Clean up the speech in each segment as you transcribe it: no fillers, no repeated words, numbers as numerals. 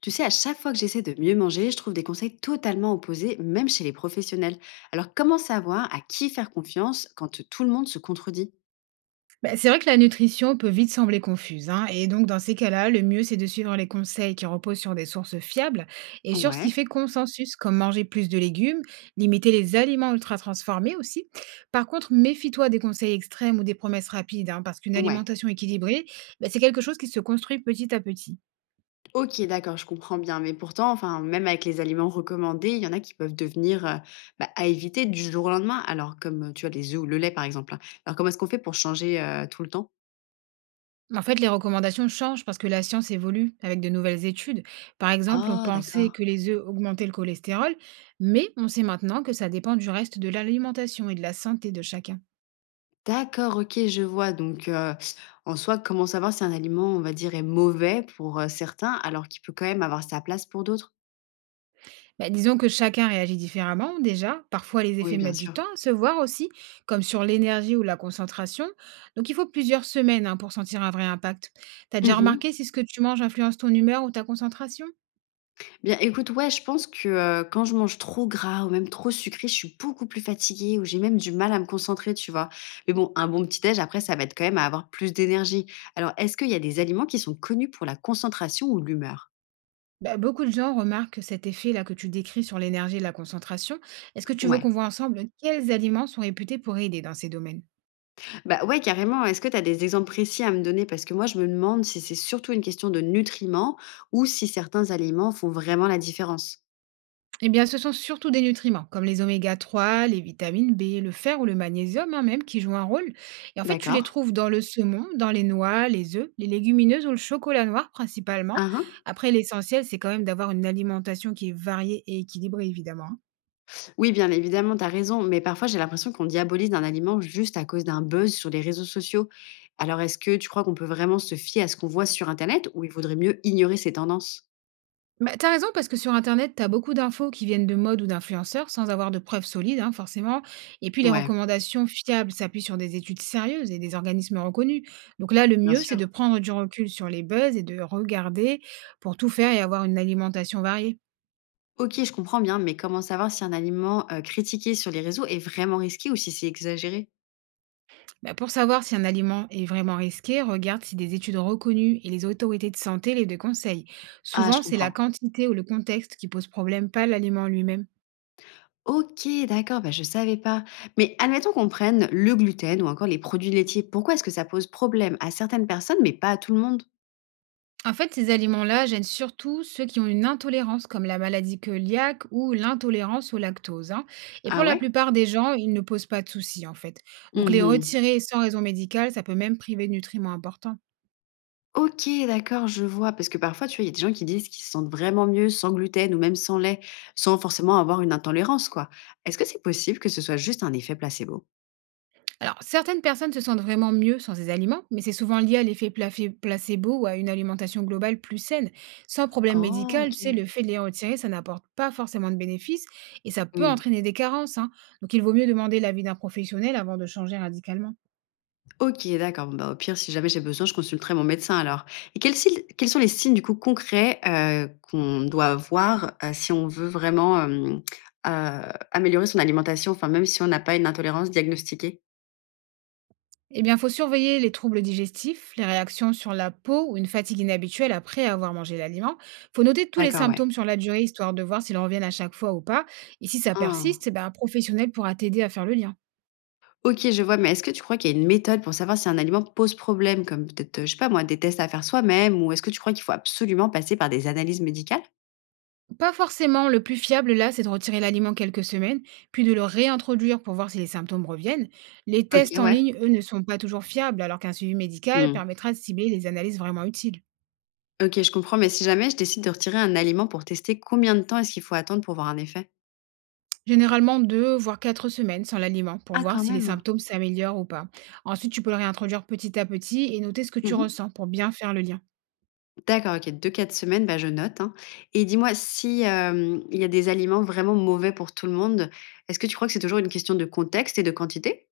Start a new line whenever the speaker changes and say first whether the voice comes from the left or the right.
left: Tu sais, à chaque fois que j'essaie de mieux manger, je trouve des conseils totalement opposés, même chez les professionnels. Alors comment savoir à qui faire confiance quand tout le monde se contredit.
right: Bah, c'est vrai que la nutrition peut vite sembler confuse, hein, et donc dans ces cas-là, le mieux c'est de suivre les conseils qui reposent sur des sources fiables et sur ce
left: Ouais,
right: qui fait consensus, comme manger plus de légumes, limiter les aliments ultra transformés aussi. Par contre, méfie-toi des conseils extrêmes ou des promesses rapides, hein, parce qu'une
left: ouais.
right: alimentation équilibrée, bah, c'est quelque chose qui se construit petit à petit.
left: Ok, d'accord, je comprends bien. Mais pourtant, enfin, même avec les aliments recommandés, il y en a qui peuvent devenir à éviter du jour au lendemain. Alors comme tu as les œufs ou le lait par exemple, hein. Alors comment est-ce qu'on fait pour changer tout le temps?
right: En fait, les recommandations changent parce que la science évolue avec de nouvelles études. Par exemple, on
left: Oh,
right: pensait
left: d'accord.
right: que les œufs augmentaient le cholestérol, mais on sait maintenant que ça dépend du reste de l'alimentation et de la santé de chacun.
left: D'accord, OK, je vois donc en soi, comment savoir si un aliment, on va dire, est mauvais pour, certains, alors qu'il peut quand même avoir sa place pour d'autres?
right: Bah, disons que chacun réagit différemment déjà. Parfois, les
left: Oui,
right: effets
left: bien
right: mettent du
left: sûr.
right: temps à se voir aussi, comme sur l'énergie ou la concentration. Donc, il faut plusieurs semaines, hein, pour sentir un vrai impact. T'as déjà
left: Mmh.
right: remarqué si ce que tu manges influence ton humeur ou ta concentration?
left: Bien, écoute, ouais, je pense que, quand je mange trop gras ou même trop sucré, je suis beaucoup plus fatiguée ou j'ai même du mal à me concentrer, tu vois? Mais bon, un bon petit déj, après, ça va être quand même à avoir plus d'énergie. Alors, est-ce qu'il y a des aliments qui sont connus pour la concentration ou l'humeur?
right: Bah, beaucoup de gens remarquent cet effet-là que tu décris sur l'énergie et la concentration. Est-ce que tu veux
left: Ouais.
right: qu'on voit ensemble quels aliments sont réputés pour aider dans ces domaines?
left: Bah, ouais, carrément. Est-ce que tu as des exemples précis à me donner? Parce que moi, je me demande si c'est surtout une question de nutriments ou si certains aliments font vraiment la différence.
right: Eh bien, ce sont surtout des nutriments, comme les oméga 3, les vitamines B, le fer ou le magnésium, hein, même, qui jouent un rôle. Et en fait, tu les
left: D'accord.
right: trouves dans le saumon, dans les noix, les œufs, les légumineuses ou le chocolat noir principalement.
left: Hein, hein.
right: Après, l'essentiel, c'est quand même d'avoir une alimentation qui est variée et équilibrée, évidemment, hein.
left: Oui, bien évidemment, tu as raison, mais parfois j'ai l'impression qu'on diabolise un aliment juste à cause d'un buzz sur les réseaux sociaux. Alors, est-ce que tu crois qu'on peut vraiment se fier à ce qu'on voit sur Internet ou il vaudrait mieux ignorer ces tendances?
right: Bah, tu raison parce que sur internet, t'as beaucoup d'infos qui viennent de mode ou d'influenceurs sans avoir de preuves solides, hein, forcément. Et puis les
left: Ouais,
right: recommandations fiables s'appuient sur des études sérieuses et des organismes reconnus. Donc là, le
left: bien
right: mieux, c'est de
left: sûr.
right: prendre du recul sur les buzz et de regarder pour tout faire et avoir une alimentation variée.
left: Ok, je comprends bien, mais comment savoir si un aliment critiqué sur les réseaux est vraiment risqué ou si c'est exagéré?
right: Bah, pour savoir si un aliment est vraiment risqué, regarde si des études reconnues et les autorités de santé les deux conseillent.
left: Ah, je
right: Souvent, c'est la
left: comprends.
right: quantité ou le contexte qui pose problème, pas l'aliment lui-même.
left: OK, d'accord, bah, je savais pas. Mais admettons qu'on prenne le gluten ou encore les produits laitiers. Pourquoi est-ce que ça pose problème à certaines personnes, mais pas à tout le monde?
right: En fait, ces aliments-là gênent surtout ceux qui ont une intolérance, comme la maladie cœliaque ou l'intolérance au lactose, hein. Et
left: Ah
right: pour la
left: ouais?
right: plupart des gens, ils ne posent pas de soucis, en fait. Donc, les
left: Mmh.
right: retirer sans raison médicale, ça peut même priver de nutriments importants.
left: OK, d'accord, je vois. Parce que parfois, tu vois, il y a des gens qui disent qu'ils se sentent vraiment mieux sans gluten ou même sans lait, sans forcément avoir une intolérance, quoi. Est-ce que c'est possible que ce soit juste un effet placebo?
right: Alors, certaines personnes se sentent vraiment mieux sans ces aliments, mais c'est souvent lié à l'effet placebo ou à une alimentation globale plus saine. Sans problème
left: Oh,
right: médical, tu sais, le
left: OK.
right: fait de les retirer, ça n'apporte pas forcément de bénéfices et ça peut entraîner des carences, hein. Donc, il vaut mieux demander l'avis d'un professionnel avant de changer radicalement.
left: OK, d'accord. Bon, bah, au pire, si jamais j'ai besoin, je consulterai mon médecin alors. Et quels sont les signes du coup concrets qu'on doit voir si on veut vraiment euh, améliorer son alimentation, enfin même si on n'a pas une intolérance diagnostiquée?
right: Eh bien, il faut surveiller les troubles digestifs, les réactions sur la peau ou une fatigue inhabituelle après avoir mangé l'aliment. Il faut noter tous les
left: D'accord, ouais.
right: symptômes sur la durée, histoire de voir s'ils reviennent à chaque fois ou pas. Et si ça
left: Ah.
right: persiste, eh ben, un professionnel pourra t'aider à faire le lien.
left: Ok, je vois, mais est-ce que tu crois qu'il y a une méthode pour savoir si un aliment pose problème, comme peut-être, je sais pas moi, des tests à faire soi-même, ou est-ce que tu crois qu'il faut absolument passer par des analyses médicales?
right: Pas forcément, le plus fiable là, c'est de retirer l'aliment quelques semaines, puis de le réintroduire pour voir si les symptômes reviennent. Les
left: Ok,
right: tests en
left: ouais.
right: ligne, eux, ne sont pas toujours fiables, alors qu'un suivi médical
left: Hmm.
right: permettra de cibler les analyses vraiment utiles.
left: Ok, je comprends, mais si jamais je décide de retirer un aliment pour tester, combien de temps est-ce qu'il faut attendre pour voir un effet?
right: Généralement 2 voire 4 semaines sans l'aliment pour
left: Ah
right: voir
left: quand
right: si les
left: même.
right: symptômes s'améliorent ou pas. Ensuite, tu peux le réintroduire petit à petit et noter ce que tu
left: Mmh.
right: ressens pour bien faire le lien.
left: D'accord, OK, deux quatre semaines, bah, je note, hein, et dis-moi si, il y a des aliments vraiment mauvais pour tout le monde, est-ce que tu crois que c'est toujours une question de contexte et de quantité?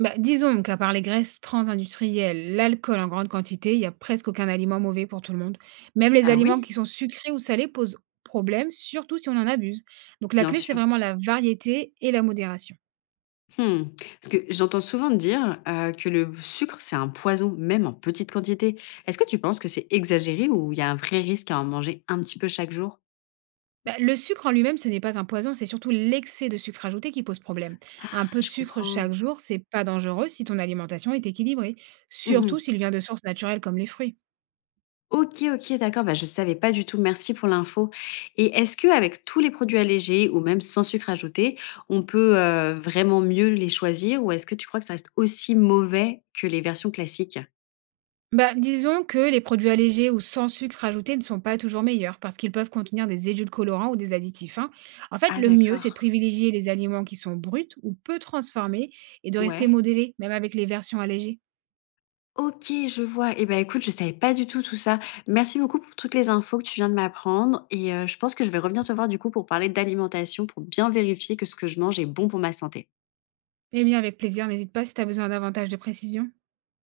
right: Bah, disons qu'à part les graisses transindustrielles, l'alcool en grande quantité, il n'y a presque aucun aliment mauvais pour tout le monde. Même les
left: Ah
right: aliments
left: oui,
right: qui sont sucrés ou salés posent problème, surtout si on en abuse. Donc la
left: bien
right: clé, c'est
left: sûr.
right: vraiment la variété et la modération.
left: Mmh. Parce que j'entends souvent dire, que le sucre, c'est un poison, même en petite quantité. Est-ce que tu penses que c'est exagéré ou il y a un vrai risque à en manger un petit peu chaque jour?
right: Bah, le sucre en lui-même, ce n'est pas un poison, c'est surtout l'excès de sucre ajouté qui pose problème.
left: Ah,
right: Un peu de
left: je
right: sucre
left: comprends.
right: chaque jour, c'est pas dangereux si ton alimentation est équilibrée, surtout
left: Mmh.
right: s'il vient de sources naturelles comme les fruits.
left: OK, OK, d'accord, bah, je savais pas du tout, merci pour l'info. Et est-ce que avec tous les produits allégés ou même sans sucre ajouté, on peut, vraiment mieux les choisir ou est-ce que tu crois que ça reste aussi mauvais que les versions classiques?
right: Bah, disons que les produits allégés ou sans sucre ajouté ne sont pas toujours meilleurs parce qu'ils peuvent contenir des édulcorants ou des additifs, hein. En fait,
left: Ah
right: le mieux, c'est de
left: d'accord,
right: privilégier les aliments qui sont bruts ou peu transformés et de rester
left: ouais.
right: modéré, même avec les versions allégées.
left: OK, je vois et ben, écoute, je savais pas du tout tout ça. Merci beaucoup pour toutes les infos que tu viens de m'apprendre et je pense que je vais revenir te voir du coup pour parler d'alimentation, pour bien vérifier que ce que je mange est bon pour ma santé.
right: Eh bien, avec plaisir, n'hésite pas si tu as besoin davantage de précision.